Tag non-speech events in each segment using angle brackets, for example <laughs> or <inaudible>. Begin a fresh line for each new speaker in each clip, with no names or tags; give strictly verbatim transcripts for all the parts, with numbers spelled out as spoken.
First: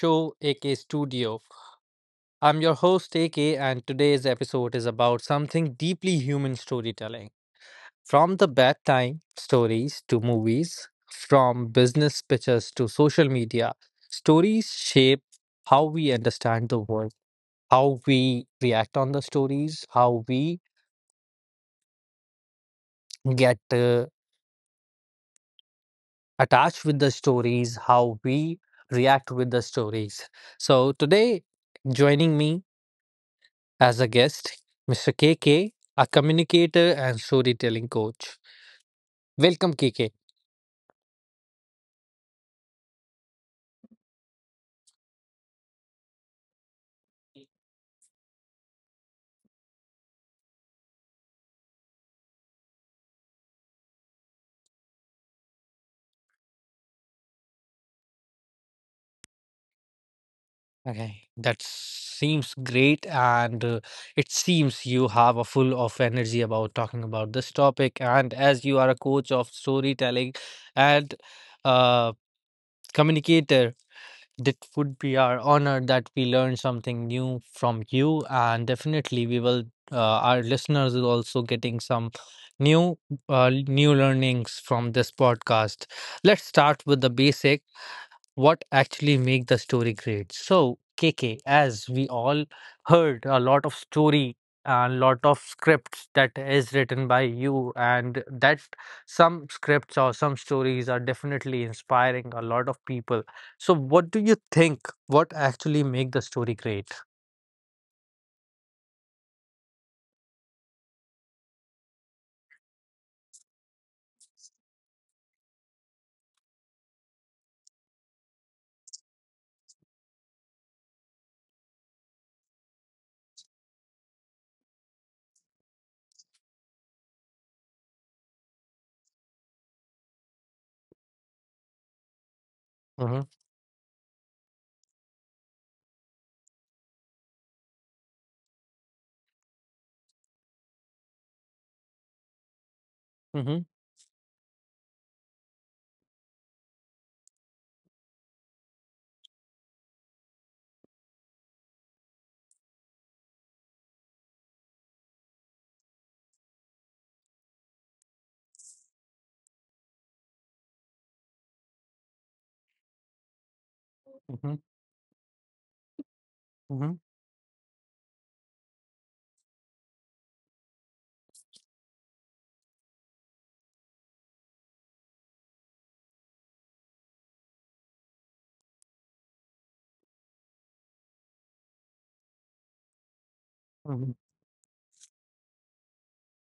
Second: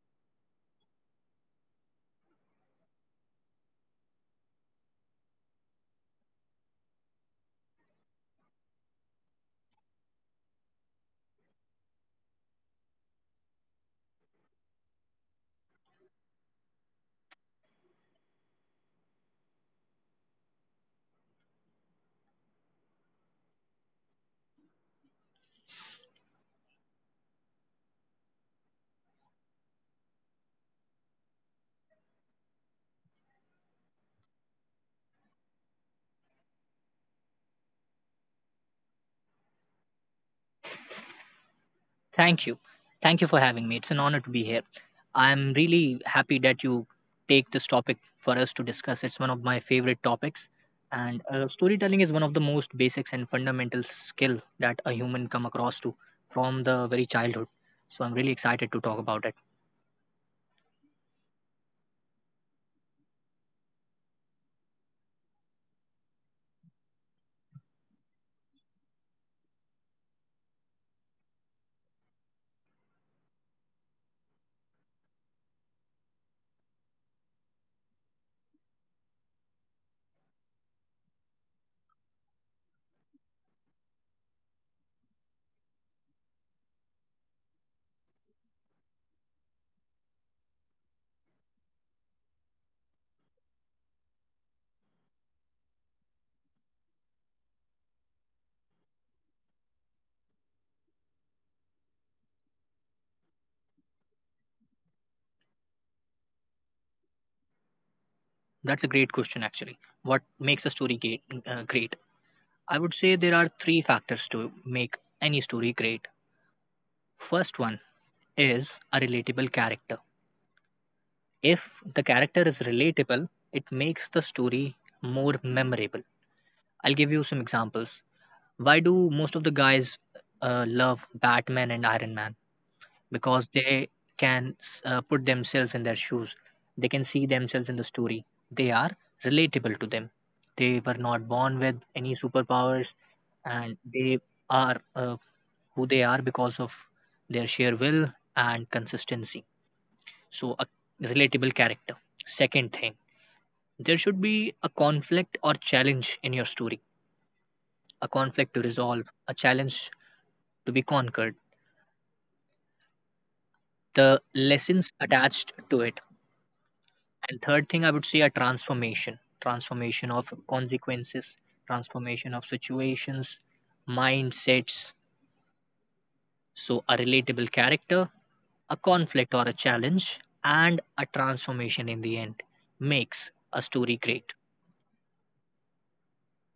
show A K Studio. I'm your host A K, and today's episode is about something deeply human storytelling. From the bedtime stories to movies, from business pitches to social media, stories shape how we understand the world, how we react on the stories, how we get uh, attached with the stories, how we react with the stories. So, today, joining me As a guest, Mister K K, a communicator and storytelling coach. Welcome, K K.
Thank you. Thank you for having me. It's an honor to be here. I'm really happy that you take this topic for us to discuss. It's one of my favorite topics. And uh, storytelling is one of the most basics and fundamental skill that a human come across to from the very childhood. So I'm really excited to talk about it.
Okay, that seems great, and uh, it seems you have a full of energy about talking about this topic. And as you are a coach of storytelling and uh, communicator, It would be our honor that we learn something new from you, and definitely we will. Uh, our listeners is also getting some new, uh, new learnings from this podcast. Let's start with the basic what actually make the story great. So KK, as we all heard a lot of story, a lot of scripts that is written by you, and that some scripts or some stories are definitely inspiring a lot of people. So what do you think, what actually make the story great?
That's a great question, actually. What makes a story great? Uh, great? I would say there are three factors to make any story great. First one is a relatable character. If the character is relatable, it makes the story more memorable. I'll give you some examples. Why do most of the guys uh, love Batman and Iron Man?
Mm-hmm,
Because they can uh, put themselves in their shoes, they can see themselves in the story. They are relatable to them. They were not born with any superpowers,
mm-hmm,
and they are uh, who they are because of their sheer will and consistency. So, a relatable character. Second thing, there should be a conflict or challenge in your story, a conflict to resolve, a challenge to be conquered, the
mm-hmm,
lessons attached to it.
mm-hmm,
And third thing, I would say a transformation transformation of consequences, transformation of situations, mindsets. So, a relatable character, a conflict or a challenge, and a transformation in the end makes a story
mm-hmm.
great.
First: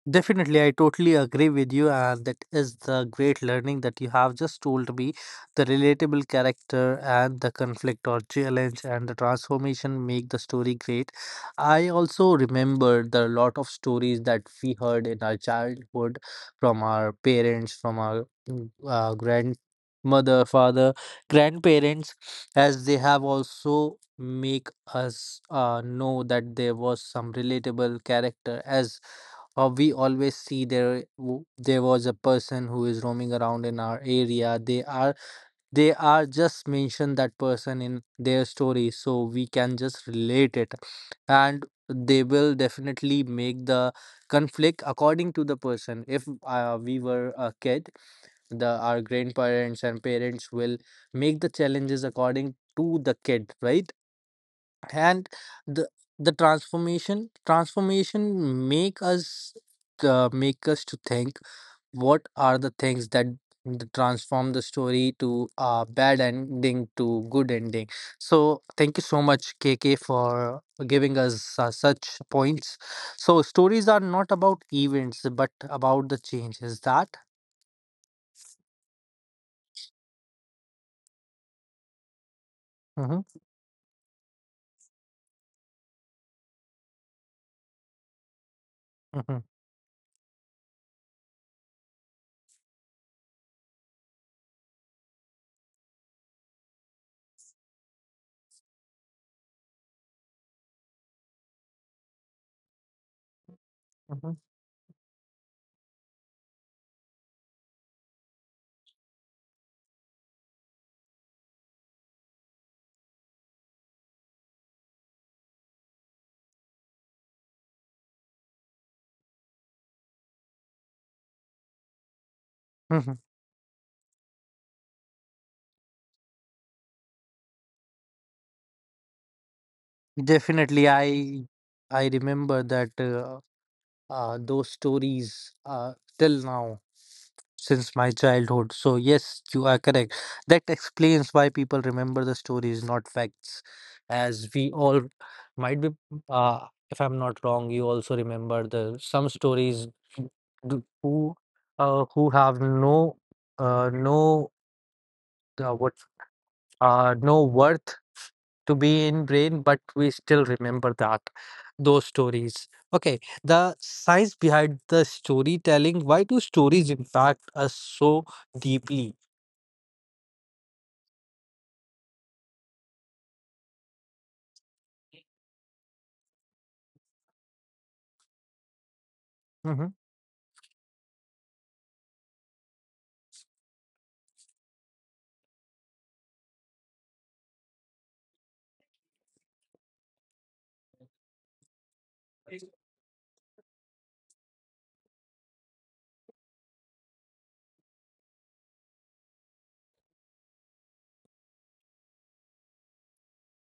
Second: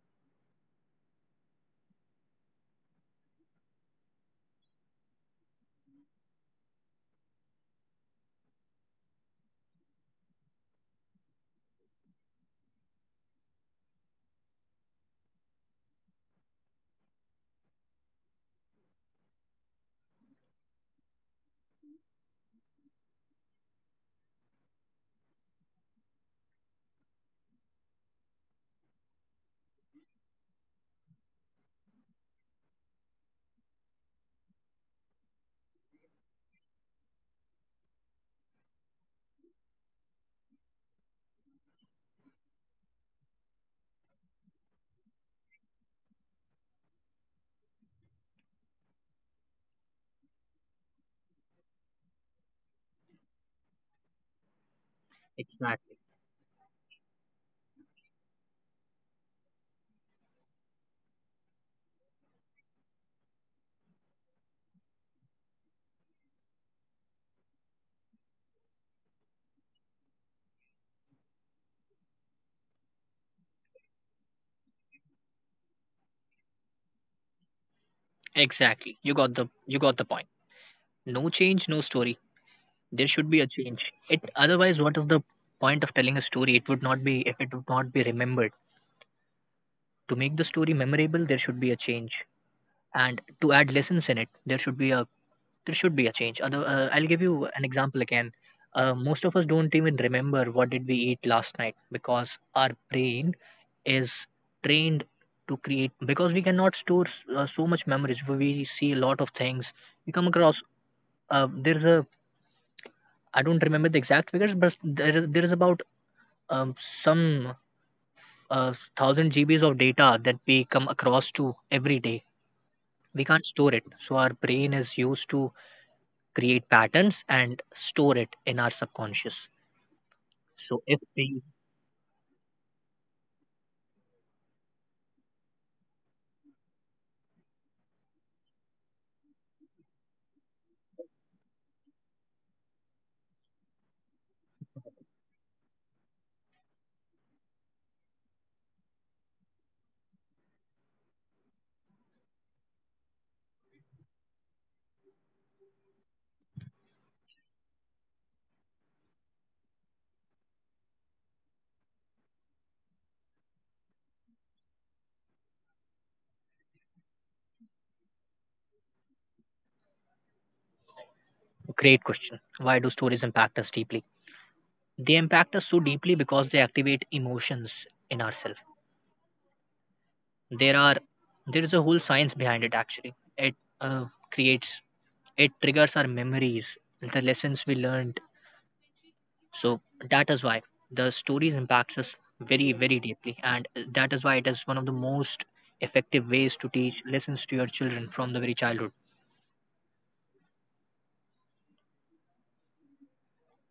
Definitely, I totally agree with you, and that is the great learning that you have just told me. The relatable character and the conflict or challenge and the transformation make the story great. I also remember the lot of stories that we heard in our childhood from our parents, from our mm, uh, grandmother, father, grandparents, as they have also make us uh, know that there was some relatable character as, or we always see there w- there was a person who is roaming around in our area. They are they are just mention that person in their story, so we can just relate it, and they will definitely make the conflict according to the person. If uh, we were a kid, the our grandparents and parents will make the challenges according to the kid, right? And the
Exactly.
the transformation transformation make us uh, make us to think what are the things that th- transform the story to a bad ending to good ending. So thank you so much KK for giving us uh, such points. So stories are not about events but about the change is that.
Exactly. You got the you got the point. No change, no story. There
Hmm.
should be a change, it otherwise what is the point of telling a story? It would not be If it would not be remembered,
Hmm.
to make the story memorable there should be a change. And to add lessons in it there should be a there should be a change. Other uh, I'll give you an example again. Uh, most of us don't even remember what did we eat last night because our brain is
Hmm.
trained to create, because we cannot store s- uh, so much memories. We see a lot of things we come across. Uh, there's a I don't remember the exact figures, but there is, there is about um, some uh, thousand G Bs of data that we come across to every day.
Hmm.
We can't store it. So our brain is used to create patterns and store it in our subconscious. So
Definitely,
if we
I I remember that. Uh, uh, those stories uh, till now since my childhood. So, yes, you are correct. That explains why people remember the stories, not facts. As we all might be, uh, if I'm not wrong, you also remember the some stories d- who uh, who have no uh, no uh, what uh, no worth to be in brain, but we still remember that those stories. Okay, the science behind the storytelling, why do stories impact us so deeply?
Great question, why do stories impact us deeply? They impact us so deeply because they activate emotions in ourselves.
Mm-hmm.
There are there is a whole science behind it, actually. It uh, creates it triggers our memories, the lessons we learned. So that is why the stories impacts us very, very deeply, and that is why it is one of the most effective ways to teach lessons to your children from the very childhood.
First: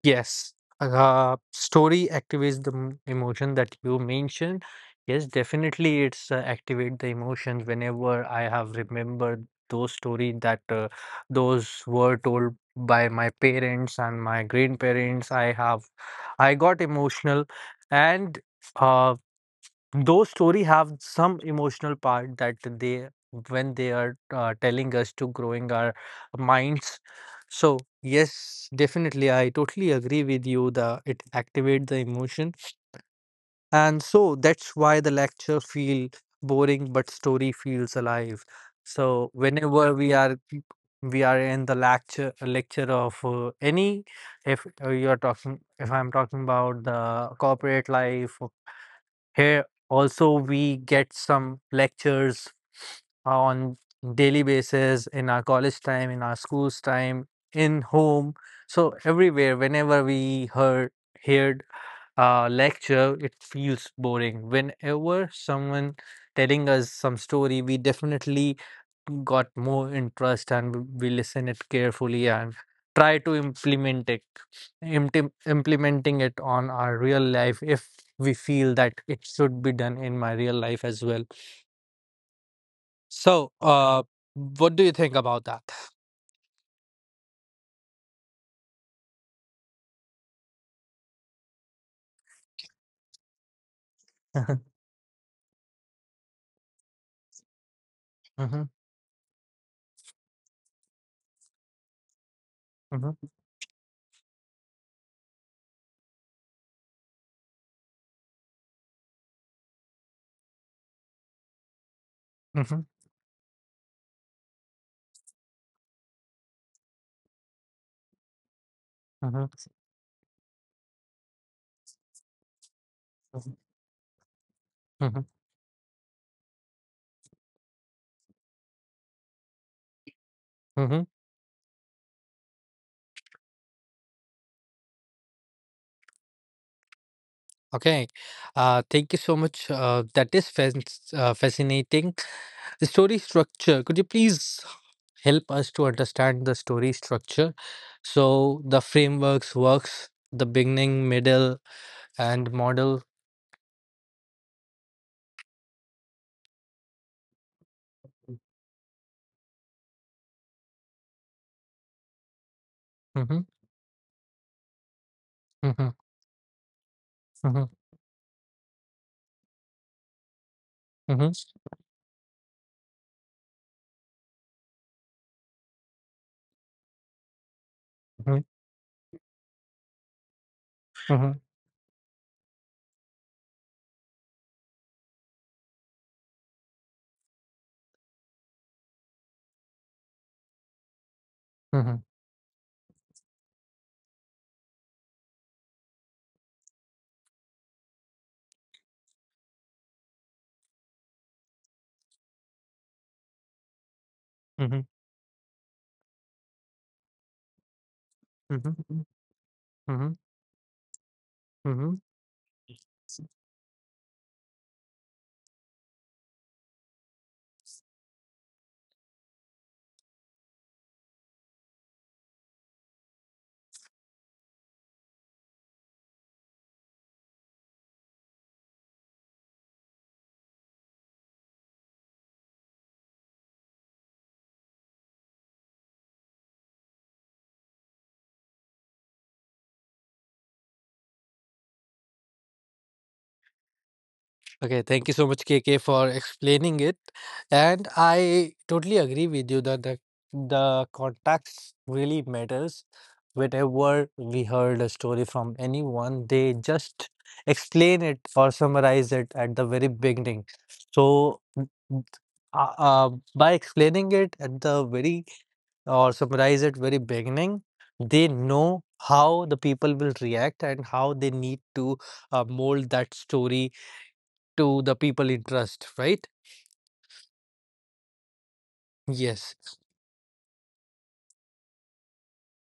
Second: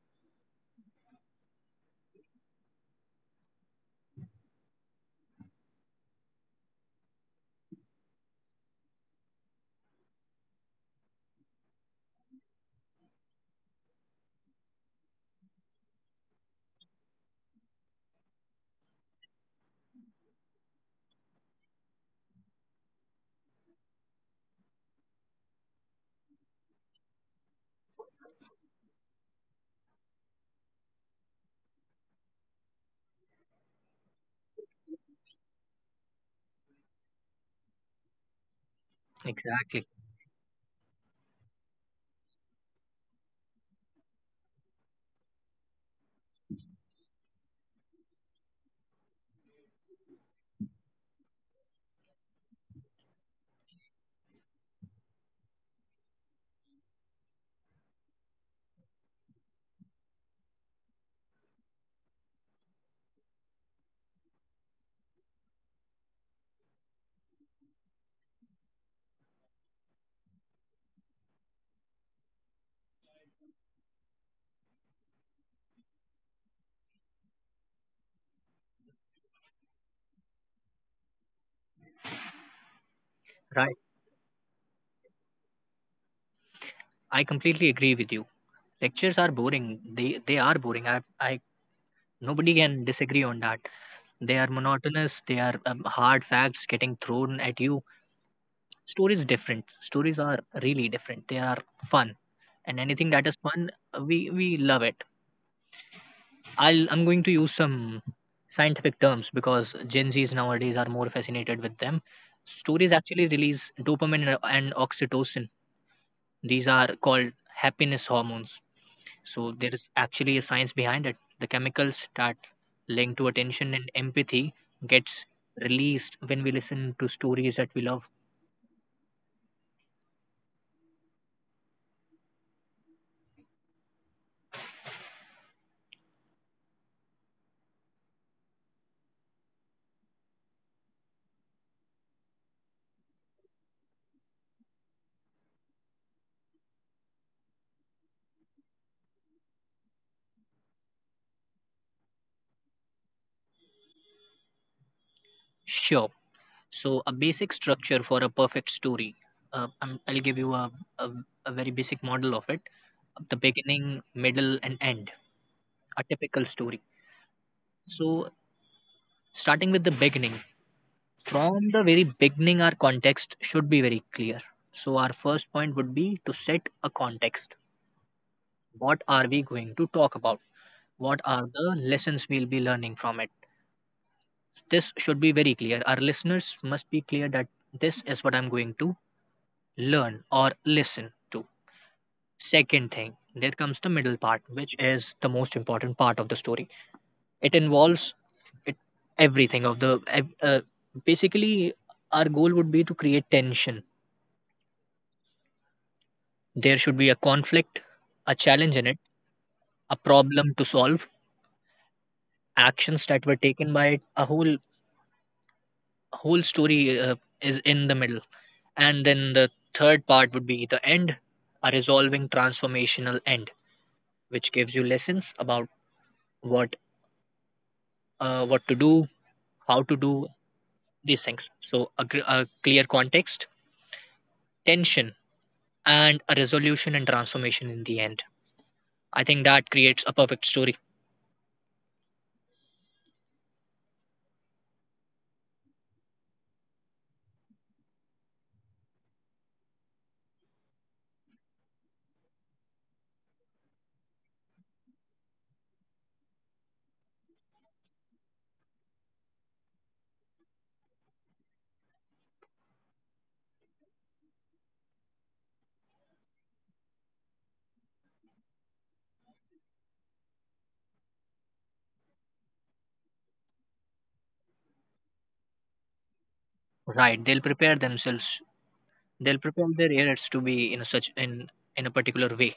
Yes, uh, story activates the m- emotion that you mentioned. Yes, definitely, it's uh, activate the emotions. Whenever I have remembered those story that uh, those were told by my parents and my grandparents, I have, I got emotional, and uh, those story have some emotional part that they when they are uh, telling us to growing our minds. So yes, definitely I totally agree with you, the it activate the emotion. And so that's why the lecture feel boring but story feels alive. So
Exactly.
whenever we are we are in the lecture lecture of uh, any, if uh, you are talking, if I'm talking about the corporate life, here also we get some lectures on daily basis in our college time, in our school's time, in home. So everywhere, whenever we heard heard a lecture, it feels boring. Whenever someone telling us some story, we definitely got more interest, and we listen it carefully and try to implement it imptim- implementing it on our real life if we feel that it should be done in my real life as well. So
Right.
uh what do you think about that?
I completely agree with you. Lectures are boring. They they are boring. I I Nobody can disagree on that. They are
<laughs>
monotonous. They are um, hard facts getting thrown at you.
Mhm,
Stories different. Stories are really different. They are fun, and anything
mhm,
that is fun, uh, we we love it. I'll I'm going to use some scientific terms because Gen Zs nowadays are more fascinated with them.
mhm,
Stories actually release dopamine and and oxytocin. These are called happiness hormones.
mhm,
So there is actually a science behind it. The chemicals that link to
mhm,
attention and empathy
mhm.
gets released when we listen to stories that we love.
Mhm. Okay, uh thank you so much, uh that is fasc- uh, fascinating. The story structure, could you please help us to understand the story structure? So the frameworks works the beginning, middle, and model.
Sure. So a basic structure for a perfect story. Uh, I'm, I'll give you a, a a very basic model of it. The
Mhm,
beginning, middle, and end,
mhm,
a typical story.
mhm,
So, starting with the beginning,
mhm,
from the very beginning, our context should be very clear. So, our first point would be to set a context.
mhm,
What are we going to talk about? What
mhm,
are the lessons we'll be learning from it? This should be very clear. Our listeners must be clear that this is what I'm going to learn or listen to.
mhm, mhm,
Second thing, there comes the middle part, which is the most important part of the story. It involves it, everything of the ev- uh, basically our goal would be to create tension.
mhm,
There should be a conflict, a challenge in
mhm,
it, a
mhm,
problem to solve,
mhm.
actions that were taken by it. A whole whole story uh, is in the middle. And then the third part would be the end, a resolving transformational end which gives you lessons about what uh, what to do, how to do these things. So a, gr- a clear context, tension, and a resolution and transformation in the end. I think that creates a perfect story.
Okay, thank you so much, K K, for explaining it. And I totally agree with you that the, the context really matters. Whenever we heard a story from anyone, they just explain it or summarize it at the very beginning. So, n- n- uh, uh, by explaining it at the very or summarize it very beginning, they know how the people will react and how they need to uh, mold that story to the people in trust, right?
Right. They'll prepare themselves. They'll
Yes,
prepare their hearers to be in a such in in a particular way.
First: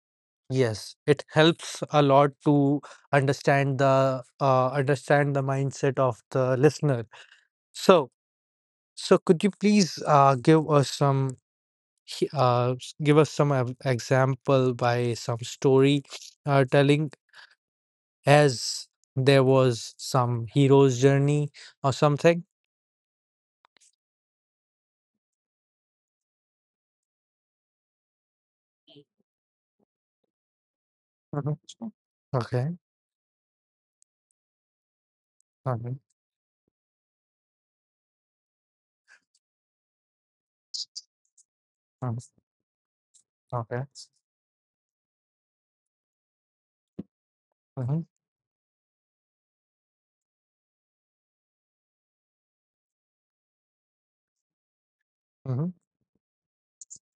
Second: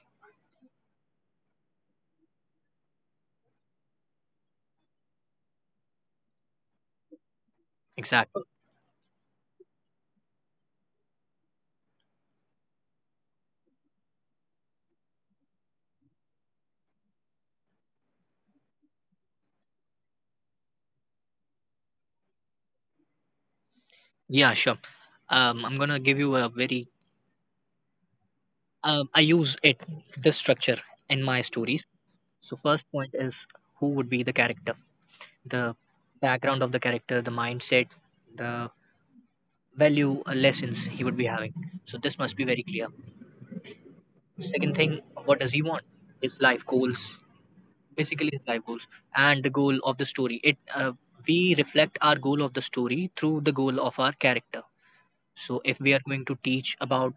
yes, it helps a lot to understand the uh, understand the mindset of the listener. So,
Exactly.
so could you please uh, give us some he- uh, s- give us some ev- example by some story uh, telling, as there was some hero's journey or something?
Yeah. Sure. Um, I'm gonna give you a very. Um, I use it this structure in my
Mhm.
stories. So
Okay.
first point is who would be the character, the
Okay.
background of the character, the mindset, the value uh, lessons he would be having. So this
Mm.
must be very clear.
Okay.
Second thing, what does he want? His life goals,
Mm-hmm.
basically is life goals, and the goal of the story. It uh, We reflect our goal of the story through the goal of our character. So
Mm-hmm.
if we are going to teach about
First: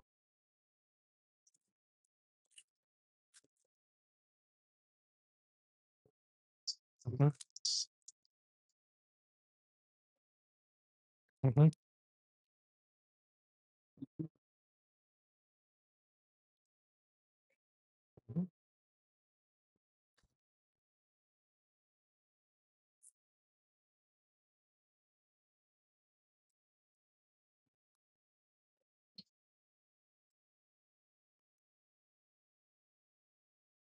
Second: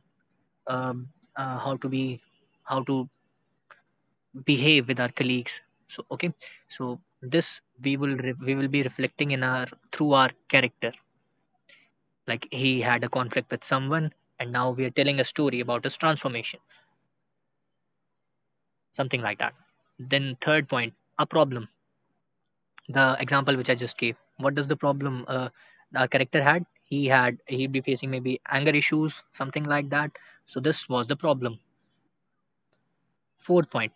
um, uh, how to be how to behave with our colleagues, so okay, so this we will re- we will be reflecting in our through our character,
Mm-hmm. Mm-hmm.
like he had a conflict with someone, and now we are telling a story about his transformation, something like that. Then third point, a problem. The example which I just gave. What does the problem uh, our character had? He had he'd be facing maybe anger issues, something like that. So this was the problem. Fourth point:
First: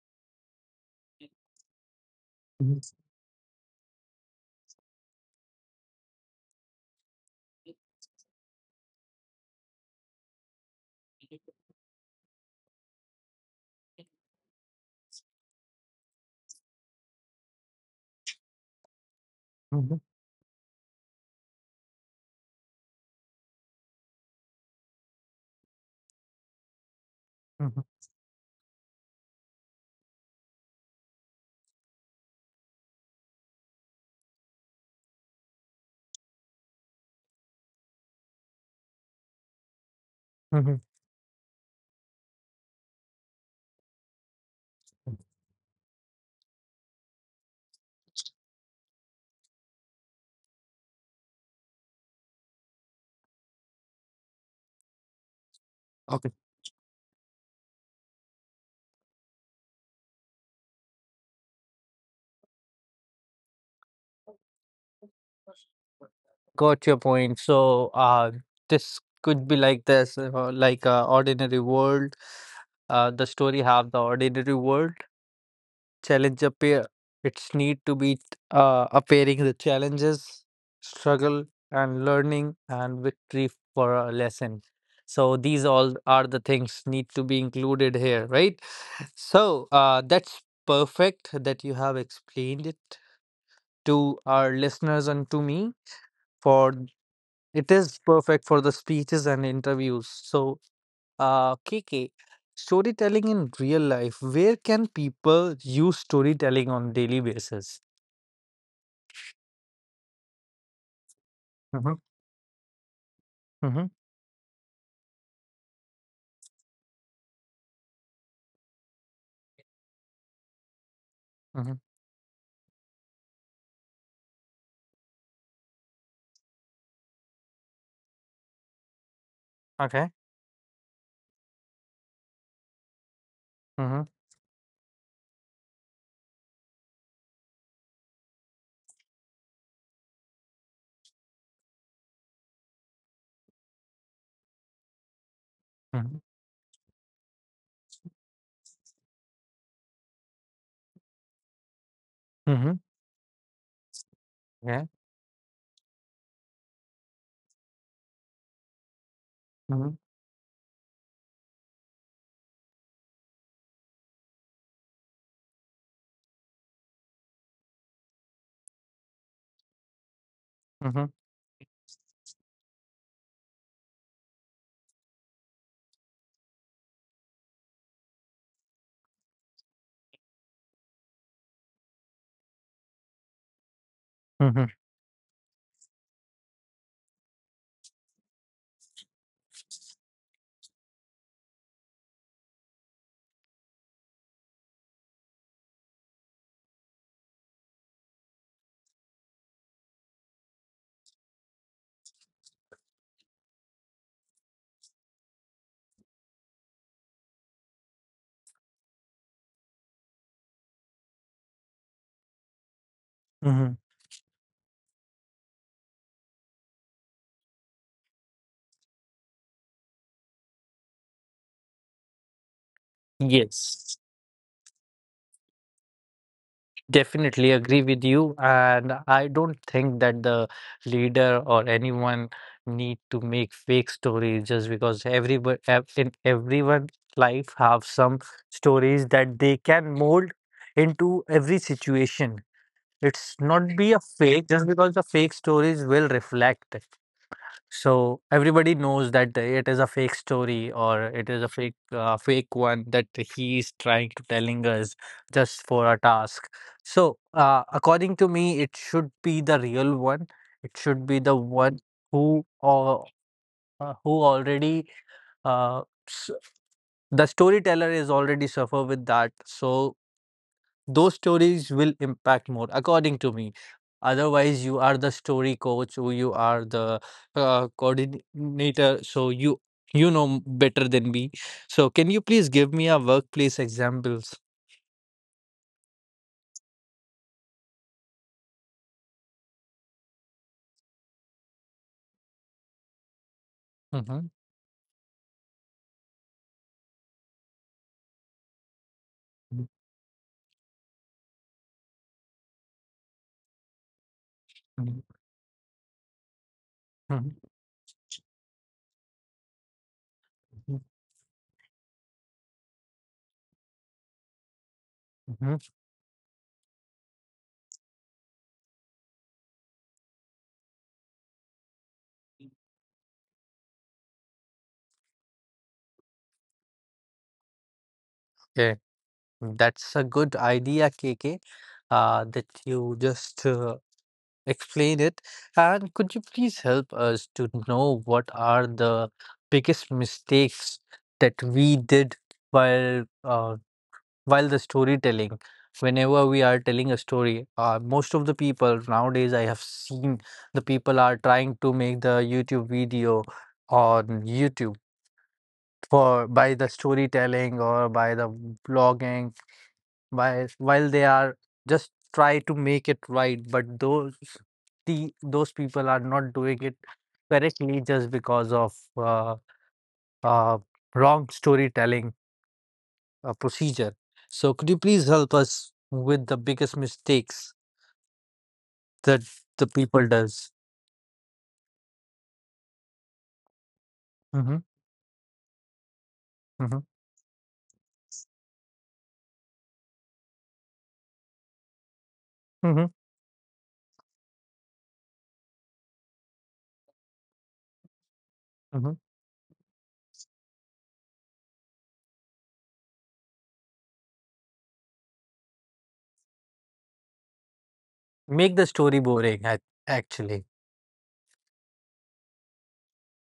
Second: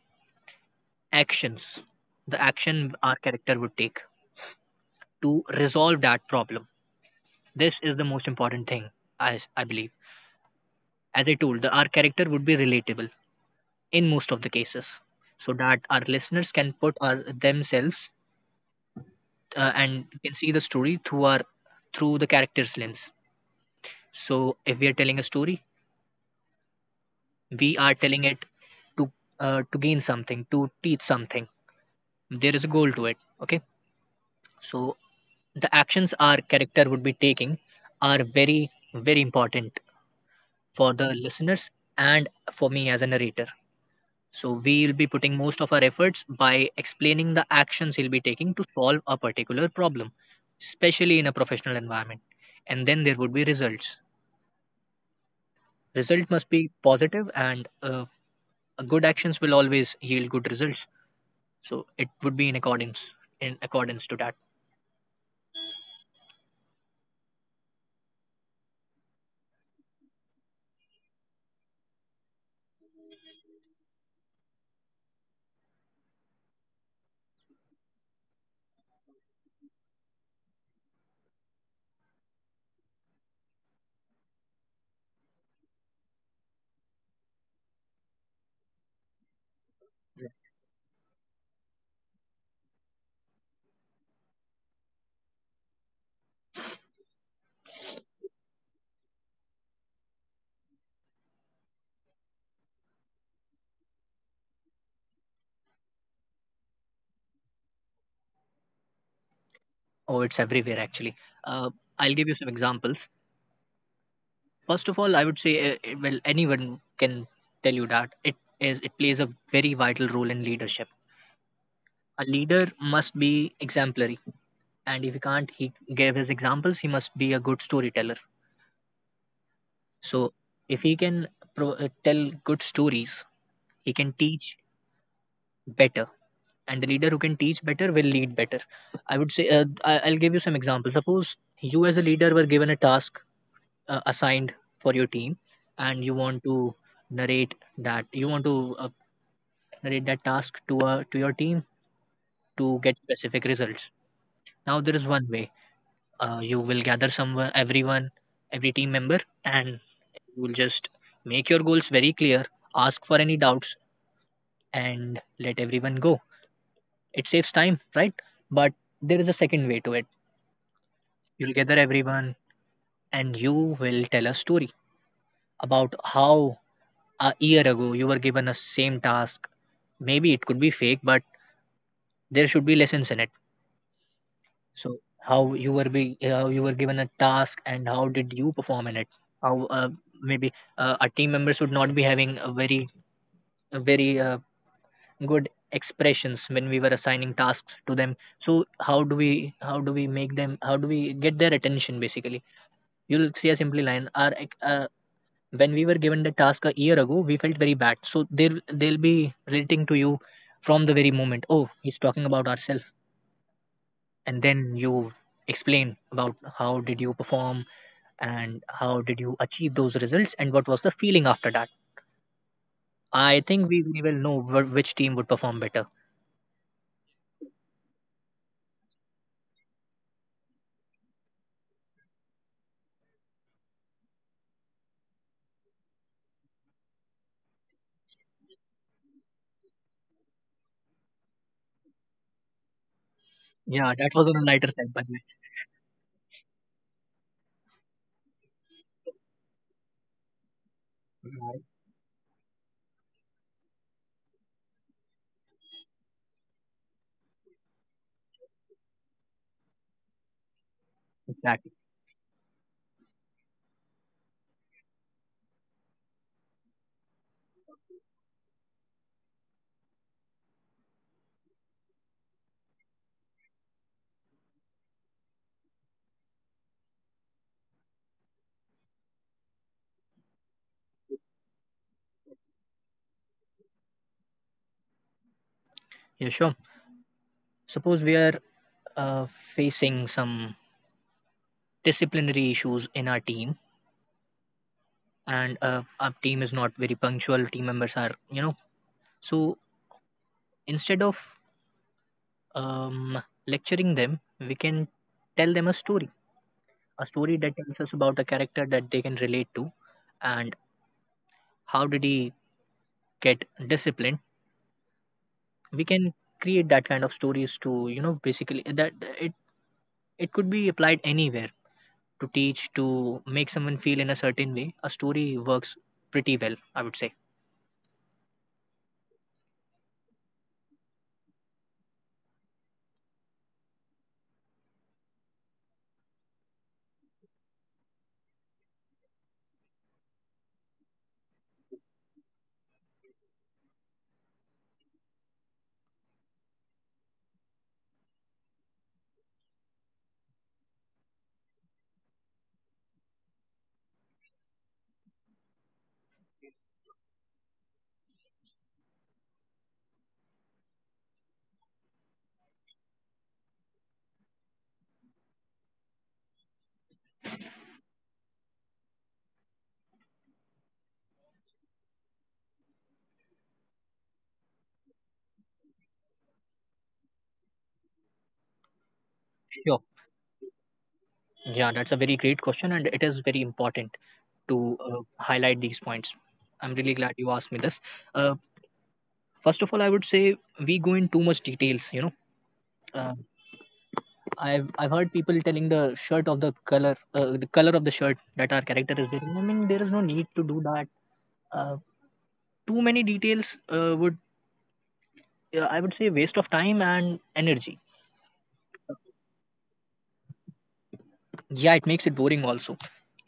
actions. The action
Mm-hmm.
our character would take to resolve that problem. This is the most important thing, as I believe. As I told, the, our character would be relatable in most of the cases, so that our listeners can put our themselves, uh,
Mm-hmm.
and can see the story through our through the character's lens. So if we are telling a story, we
Mm-hmm.
are telling it to uh, to gain something, to teach something. There is a goal to it, okay. So the actions our character would be taking are very, very important
Hmm.
for the listeners and for me as a narrator. So we will be putting most of our efforts by explaining the actions he'll be taking to solve a particular problem, especially in a professional environment. And then there would be results. Result
Okay,
must be positive, and uh, good actions will always yield good results. So it would be in accordance in accordance to that.
got your point. So, uh, this could be like this, uh, like uh, ordinary world. Uh, the story have the ordinary world, challenge appear. It's need to be uh, appearing the challenges, struggle, and learning and victory for a lesson. So these all are the things need to be included here, right? So uh, that's perfect that you have explained it to our listeners and to me. For it is perfect for the speeches and interviews. So, uh, K, K, storytelling in real life, where can people use storytelling on daily basis?
Oh, it's everywhere, actually. uh,
Mm-hmm,
I'll give you some examples.
mm-hmm,
First of all, I would say, uh, it- well, anyone can tell you that it is it plays a very vital role in leadership.
mm-hmm.
A leader must be exemplary, and if he can't he give his examples, he must be a good storyteller.
Okay.
So if he can pro- uh, tell good stories, he
Mm-hmm,
can teach better, and the leader who can teach better will lead better. I would say, uh, I- I'll give you some examples. Suppose you as a leader were given a task, uh, assigned for your team, and you
mm-hmm,
want to narrate that you want to uh, narrate that task to uh, to your team
mm-hmm.
to get specific results. Now
Okay.
there is one way. Uh, you will gather someone everyone, every team member, and
Mm-hmm,
you will just make your goals very clear, ask for any doubts, and let everyone go. It saves time, right? But there is a second way to it.
mm-hmm,
You'll gather everyone, and you will tell a story about how a year ago you were given a same task. Maybe it could be fake, but there should be lessons in it.
mm-hmm.
So how you were be how you were given a task and how did you perform in it? How uh, maybe uh, our team members would not be having a very a very uh, good expressions when we were assigning tasks to them. So how do we how do we make them how do we get their attention, basically. You'll see a simple line. Our uh, when we were given the task a year ago, we felt very bad, so they'll they'll be relating to you from the very moment. Oh, he's talking about ourselves.
Mm-hmm.
And then you explain about how did you perform and how did you achieve those results and what was the feeling after that. I think we, we
Yes.
will know wh- which team would perform better.
Definitely agree with you, and I don't think that the leader or anyone need to make fake stories, just because everybody in everyone's life have some stories that they can mold into every situation. It's not
Yeah,
be a
that was on a
fake
lighter
just
side,
because
by
the
the way.
fake stories will reflect. So everybody knows that it is a fake story or it is a fake uh, fake one that he is trying to telling us just for a task. So uh, according to me, it should be the real one. It should be the
Exactly.
one who, or uh, who already uh, s- the storyteller is already suffer with that. So those stories will impact more according to me. Otherwise, you are the story coach or you are the uh, coordinator, so you you know m- better than me. So can you please give me a workplace examples?
Yeah, sure. Suppose we are uh, facing some disciplinary issues in our team,
Mhm,
and uh, our team is not very punctual. Team members are, you know, so
mhm,
instead of um, lecturing them, we can
mhm,
tell them a story, a story
mhm,
that tells us about a character that they can relate to, and
mhm,
how did he get disciplined.
mhm.
We can create that kind of stories to, you know, basically that it it could be applied anywhere to teach to make someone feel in a certain way, a story works pretty well, I would say.
Okay, that's a good idea, K K. Uh, that you just uh, explain it. And could you please help us to know what are the biggest mistakes that we did while uh, while the storytelling? Whenever we are telling a story, uh, most of the people nowadays I have seen the people are trying to make the YouTube video on YouTube for by the storytelling or by the blogging, while while they are just try to make it right, but those the those people are not doing it correctly just because of uh, uh, wrong storytelling uh, procedure. So could you please help us with the biggest mistakes that the
Sure.
people does?
Yeah, that's a very great question, and it is very important
Mm-hmm,
to uh, highlight these points. I'm
mm-hmm,
really glad you asked me this. Uh, First of all, I would say we go in too much details. You know,
mm-hmm.
uh, I've I've heard people telling the shirt of the color, uh, the color of the shirt that our character
Hmm.
is wearing. I mean, there is no need to do that. Uh, Too many details uh, would uh, I would say waste of time and energy.
Make the story boring, ac- actually.
Yeah, it makes it boring also.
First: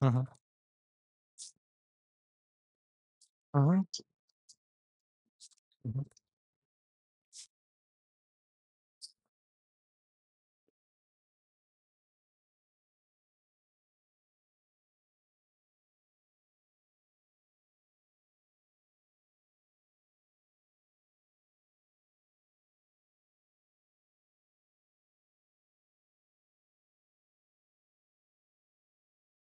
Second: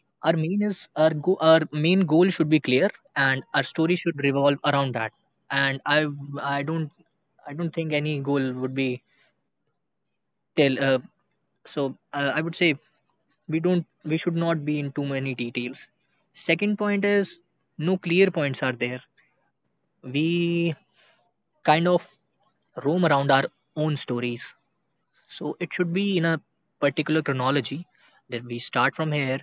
Mm-hmm,
Our main is our go- our main goal should be clear, and our
mm-hmm,
story should revolve around that. And I I don't I don't think any goal would be tell. Uh, so uh, I would say we don't we should not be in too many details. Second point is no clear points are there. We kind of roam around our own stories. So it should be in a particular chronology that we start from here.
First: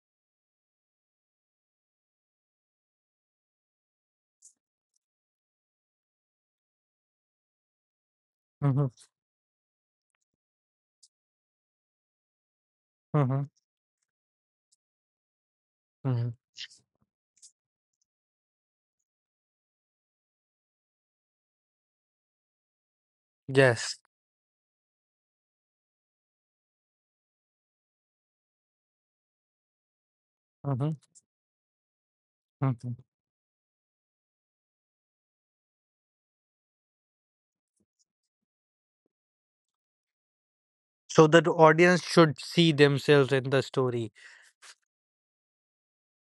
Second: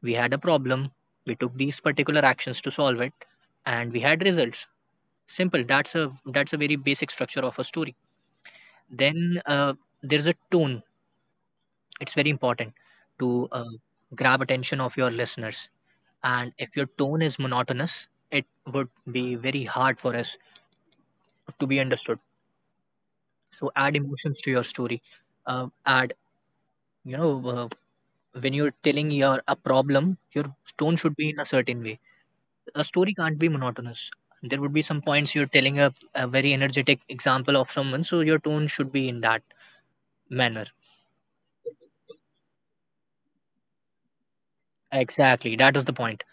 We had a problem, we took these particular actions to solve it, and we had results. Simple. That's a that's a very basic structure of a story.
mm-hmm,
Then uh, there's a tone. It's very important
mm-hmm,
to uh, grab attention of your listeners.
mm-hmm.
And if your tone is monotonous, it would be very hard for us to be understood. So add
Yes.
emotions to your story. Uh, add you know uh, when you're telling your a problem, your
Mm-hmm,
tone should be in a certain way. A
mm-hmm.
story can't be monotonous. There would be some points you're telling a, a very energetic example of someone, so your tone should be in that manner.
So that audience should see themselves in the story.
Exactly, that is the point.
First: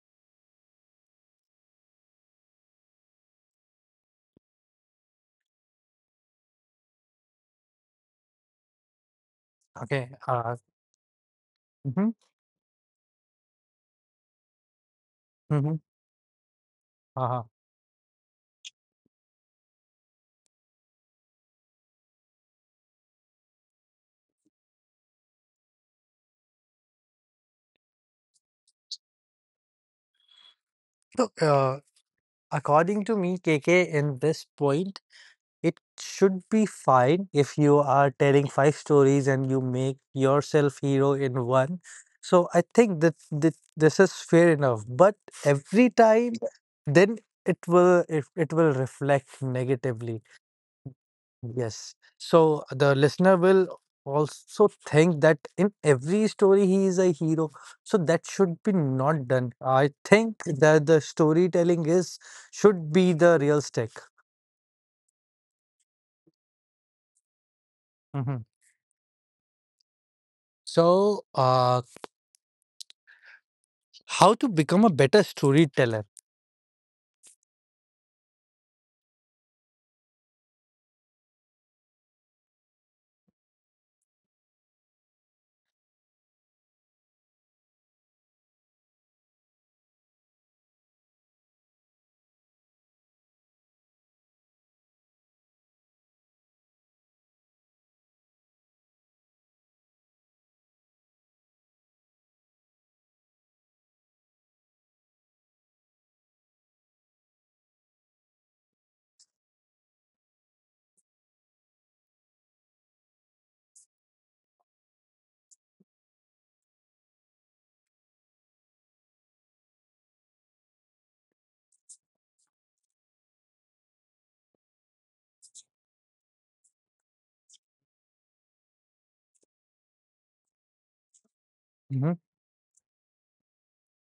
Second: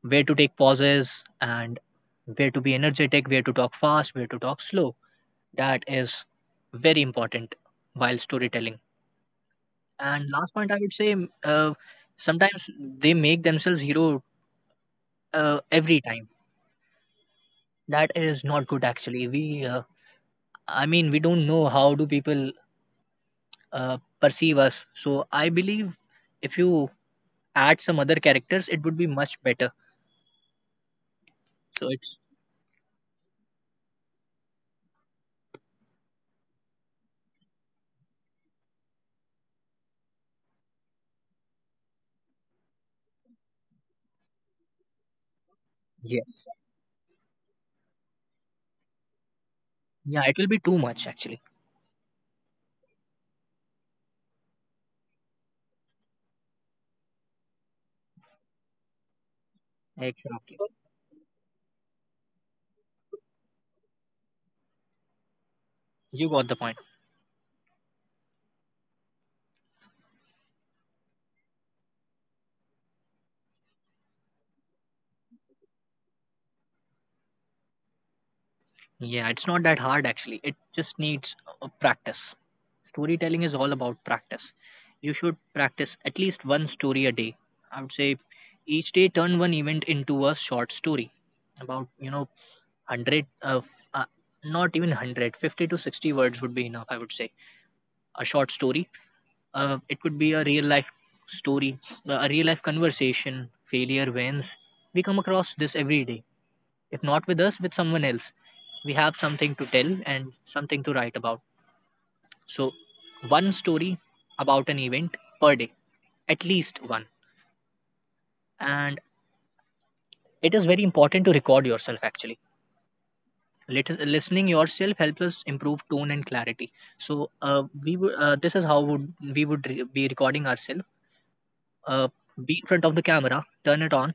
Where to take pauses and where to be energetic, where to talk fast, where to talk slow. That is very important while storytelling.
Okay.
And last
Uh,
point, I would say, m- uh,
mhm,
sometimes they make themselves hero uh,
mhm,
every time.
uh-huh.
That is not good, actually. We uh, I mean, we don't know how do people uh, perceive us. So I believe if you add some other characters, it would be much better.
So, uh,
So it's
according to me, K K, in this point, it should be fine if you are telling five stories and you make yourself hero in one. So I think that this, this is fair enough. But every time,
Yes,
then it will it, it will reflect
yeah,
negatively.
it will be too much actually.
Yes. So the listener will also think that in every story he is a hero. So that should be not done. I think
Exactly.
that the storytelling is should be the real stick.
You got the point.
Mhm. So uh, how to become a better storyteller?
Yeah, it's not that hard actually. It just needs uh, practice. Storytelling is all about practice. You should practice at least one story a day. I would say each day turn one event into a short story, about you know one hundred of, uh, uh, not even one hundred fifty to sixty words would be enough, I would say. A short story, uh, it could be a real life story, uh, a real life conversation, failure, wins. We come across this every day, if not with us, with someone else. We have something to tell and something to write about. So, one story about an event per day, at least one. And it is very important to record yourself actually. Lit- listening yourself helps us improve tone and clarity. So uh, we w- uh, this is how would we would re- be recording ourselves. uh,
Mhm,
be in front of the camera, turn it on,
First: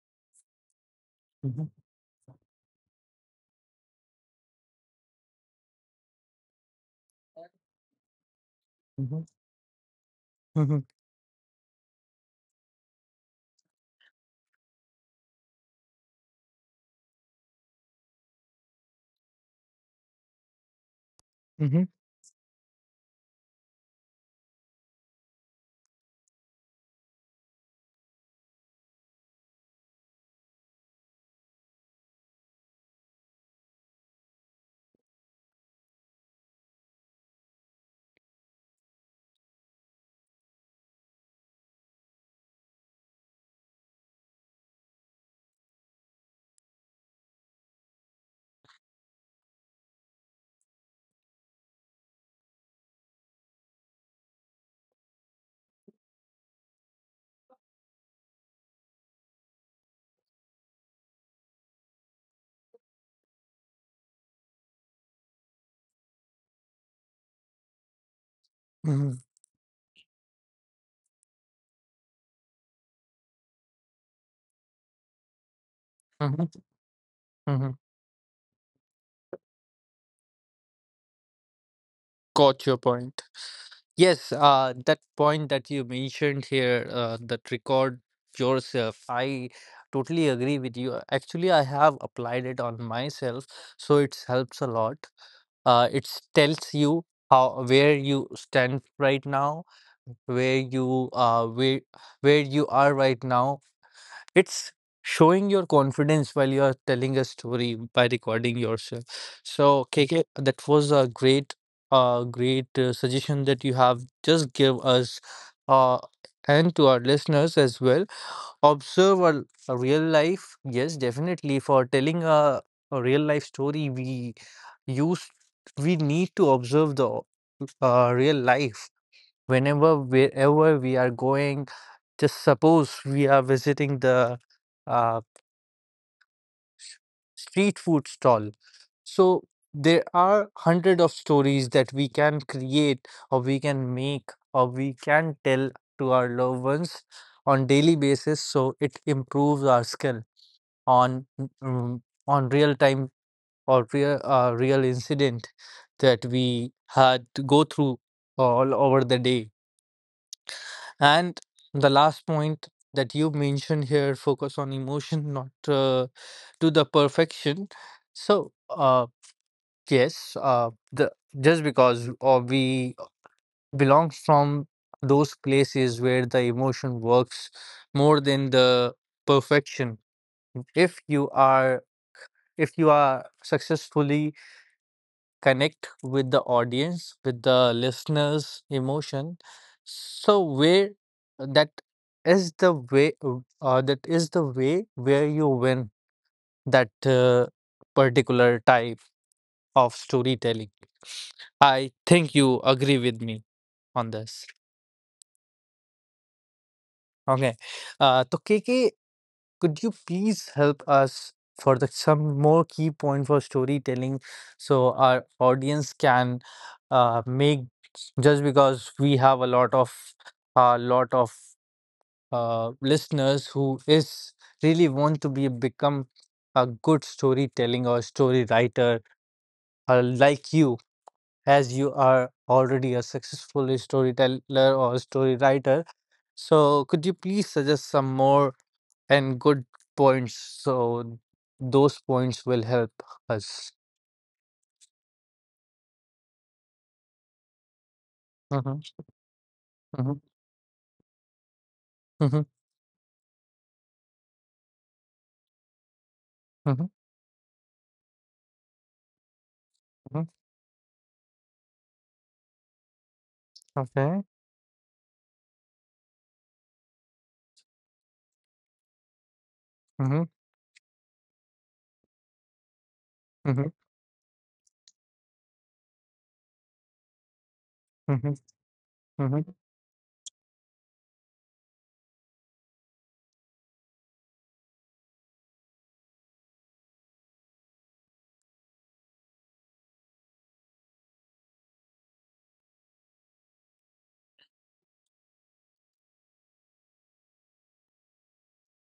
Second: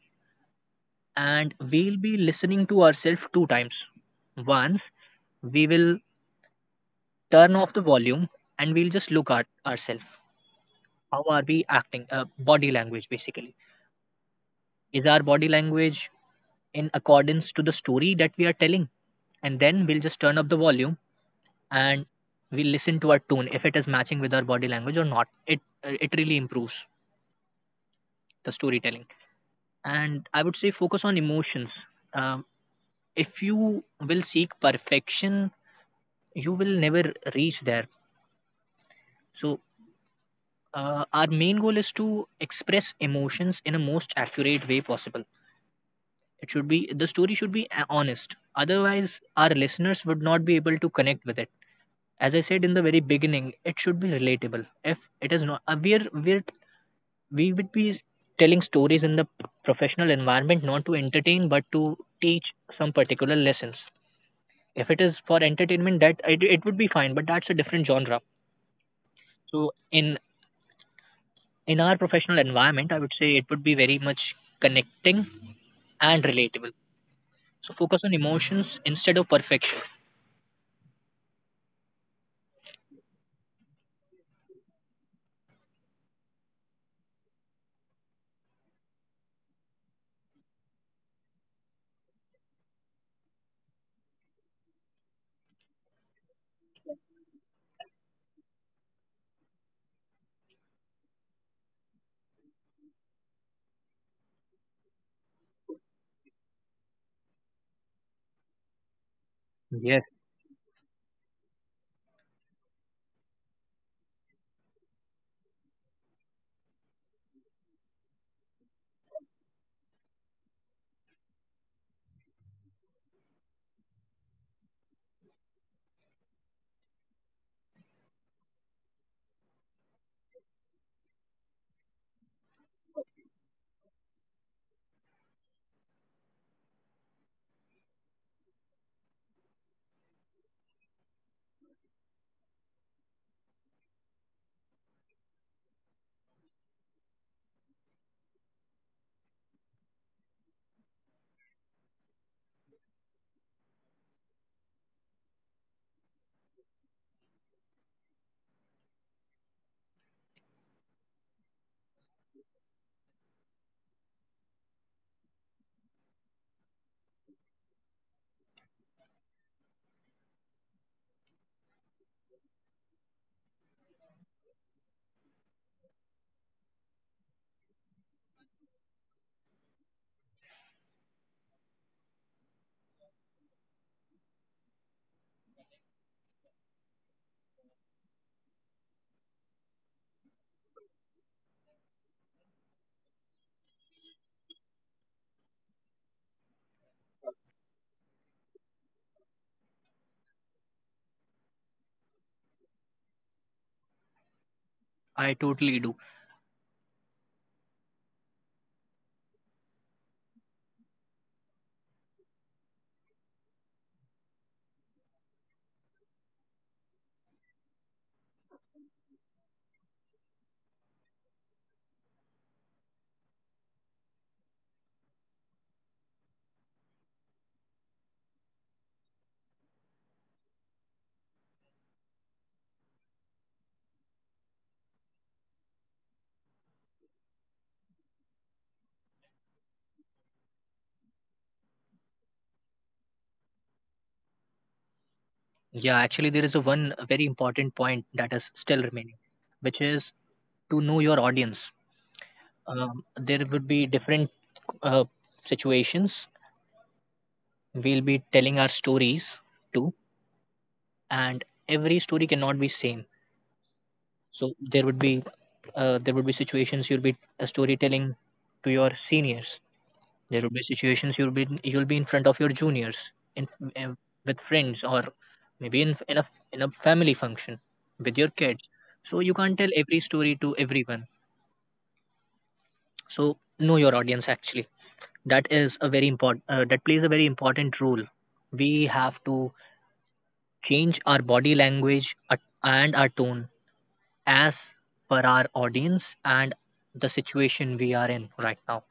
and
mhm,
we'll be listening to ourselves two times. Once, we will turn off the volume and we'll just
mhm,
look at ourselves.
mhm,
How are we acting? Uh, body language, basically. Is our body language in accordance to the story that we are telling? And then we'll just turn up the volume
mhm,
and we listen to our tune, if it is matching with our body language or not. It uh, it really improves the storytelling. And I would say focus on emotions. um, if you will seek perfection, you will never reach there. So uh, our main goal is to express emotions in a most accurate way possible. It should be The story should be uh, honest, otherwise our listeners would not be able to connect with it. As I said in the very beginning, it should be relatable. If it is not, uh, we're we're we would be telling stories in the p- professional environment, not to entertain but to teach some particular lessons. If it is for entertainment, that it, it would be fine, but that's a different genre.
mhm,
So in in our professional environment, I would say it would be very much connecting and
mhm,
relatable. So
mhm.
focus on emotions instead of perfection.
Got your point. Yes, uh, that point that you mentioned here, uh, that record yourself, I totally agree with you. Uh, Actually, I have applied it on myself, so it helps a lot. Uh, it tells you how where you stand right now, where you uh where where you are right now. It's showing your confidence while you are telling a story by recording yourself. So,
Yes,
K K, that was a great, uh, great uh, suggestion that you have just give us, uh, and to our listeners as well. Observe a, a real life. Yes, definitely. For telling a, a real life story, we use we need to observe the uh, real life, whenever wherever we are going. Just suppose we are visiting the uh, s- street food stall. So there are hundred of stories that we can create or we can make or we can tell to our loved ones on daily basis. So it improves our skill on mm, on real time or real uh, real incident that we had to go through all over the day. And the last point that you mentioned here, focus on emotion, not uh, to the perfection. So, uh, yes, uh, the just because uh, we belong from those places where the emotion works more than the perfection. If you are if you are successfully connect with the audience, with the listeners' emotion. So where uh, that is the way, uh, uh, that is the way where you win that uh, particular type of storytelling. I think you agree with me on this.
I totally do.
Okay. Uh, तो K K could you please help us for the some more key point for storytelling, so our audience can uh, make, just because we have a lot of a lot of uh, listeners who is really want to be become a good storytelling or story writer, uh, like you, as you are already a successful storyteller or story writer. So could you please suggest some more and good points. So those points will help us.
Yeah, actually there is a one very important point that is still
Mhm,
remaining, which is
mhm,
to know your audience.
mhm,
um, there would be different uh, situations
mhm,
we'll be telling our stories too
mhm.
and every story cannot be same.
Okay.
So there would be, uh, there would be situations you'll be uh, storytelling to your seniors.
Mhm,
There would be situations you'll be you'll be in front of your juniors in,
mhm,
uh, with friends, or maybe in in a in a family function with your
mhm,
kids. So you can't
mhm,
tell every story to everyone. So know your audience actually. That is a very important, uh, that plays a very important role. We have to change our body language uh, and our tone as per our audience and the situation we are in right now.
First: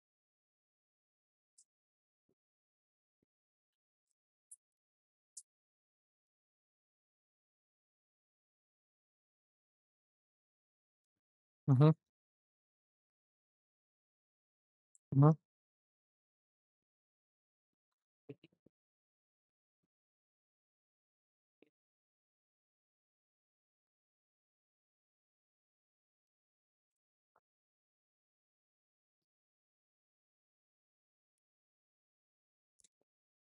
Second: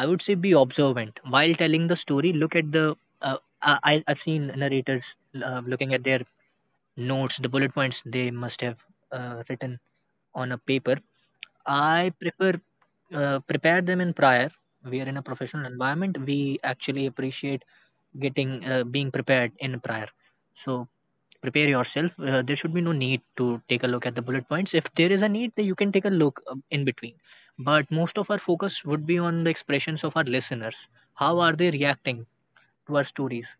I would say be observant while telling the story. Look at the, uh, I, I- I've seen narrators uh, looking at their notes, the bullet points they must have uh, written on a paper.
mhm,
I prefer, uh, prepare them in prior. We are in a
mhm,
professional environment. We actually appreciate getting uh, being prepared in prior. So prepare yourself. Uh, there should be no need to take a look at the bullet points. If there is a need, then you can take a look uh, in between. But most of our focus would be on the expressions of our listeners. How are they reacting to our stories?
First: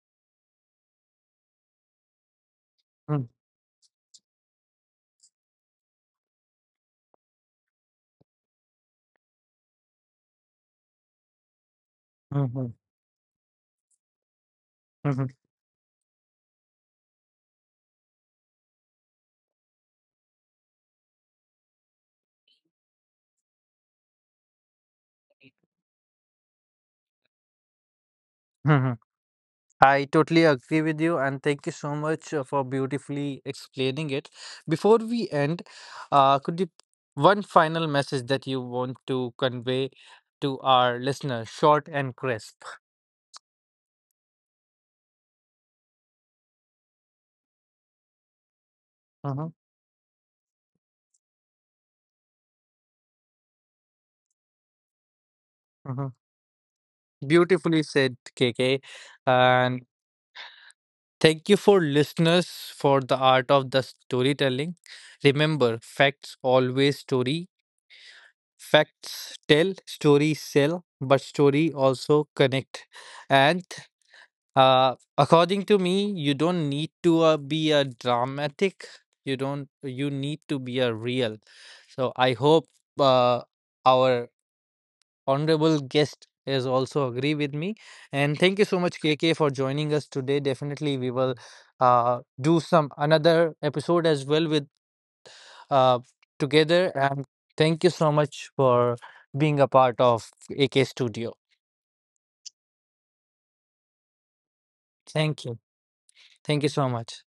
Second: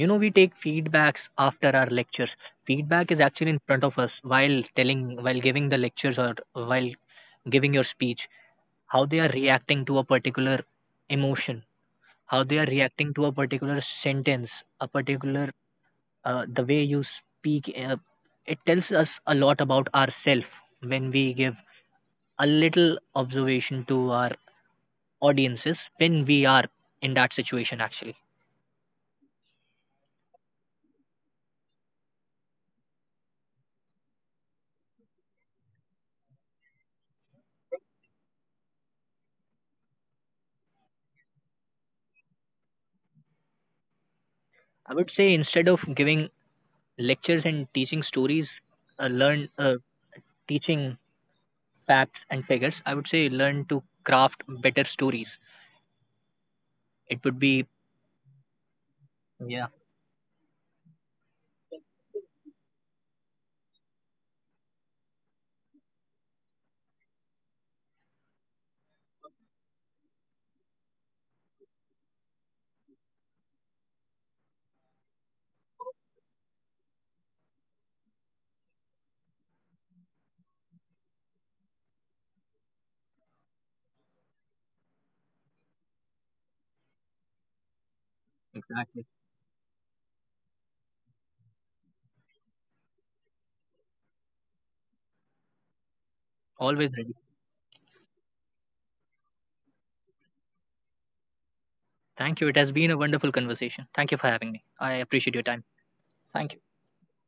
You know, we take feedbacks after our lectures. Feedback is
mhm,
actually in front of us while telling, while giving the lectures, or while giving your speech, how they are reacting to a particular emotion, how they are
mhm,
reacting to a particular sentence, a
mhm,
particular uh, the way you speak. Uh, it tells us a lot about ourselves when we give a little observation to our audiences when we are in that situation actually.
mhm. I totally agree with you, and thank you so much uh, for beautifully explaining it. Before we end, uh, could you one final message that you want to convey to our listeners, short and crisp?
I would say instead of giving lectures and teaching stories, uh, learn
Mhm,
uh, teaching facts and figures. I would say learn to craft better stories.
mhm.
It would be
Beautifully said, K K.
Yeah,
And thank you, for listeners, for the art of the storytelling. Remember, facts always story. Facts tell, stories sell, but story also connect. And uh, according to me, you don't need to uh, be a dramatic. You don't. You need to be a real. So I hope uh, our honorable guest is also agree with me. And thank you so much,
exactly.
K K, for joining us today. Definitely, we will uh, do some another episode as well with uh, together.
Always ready.
And thank you so much for being a part of A K Studio.
Thank you. It has been a wonderful conversation. Thank you for having me. I appreciate your
Thank you.
time. Thank you.
Thank you so much.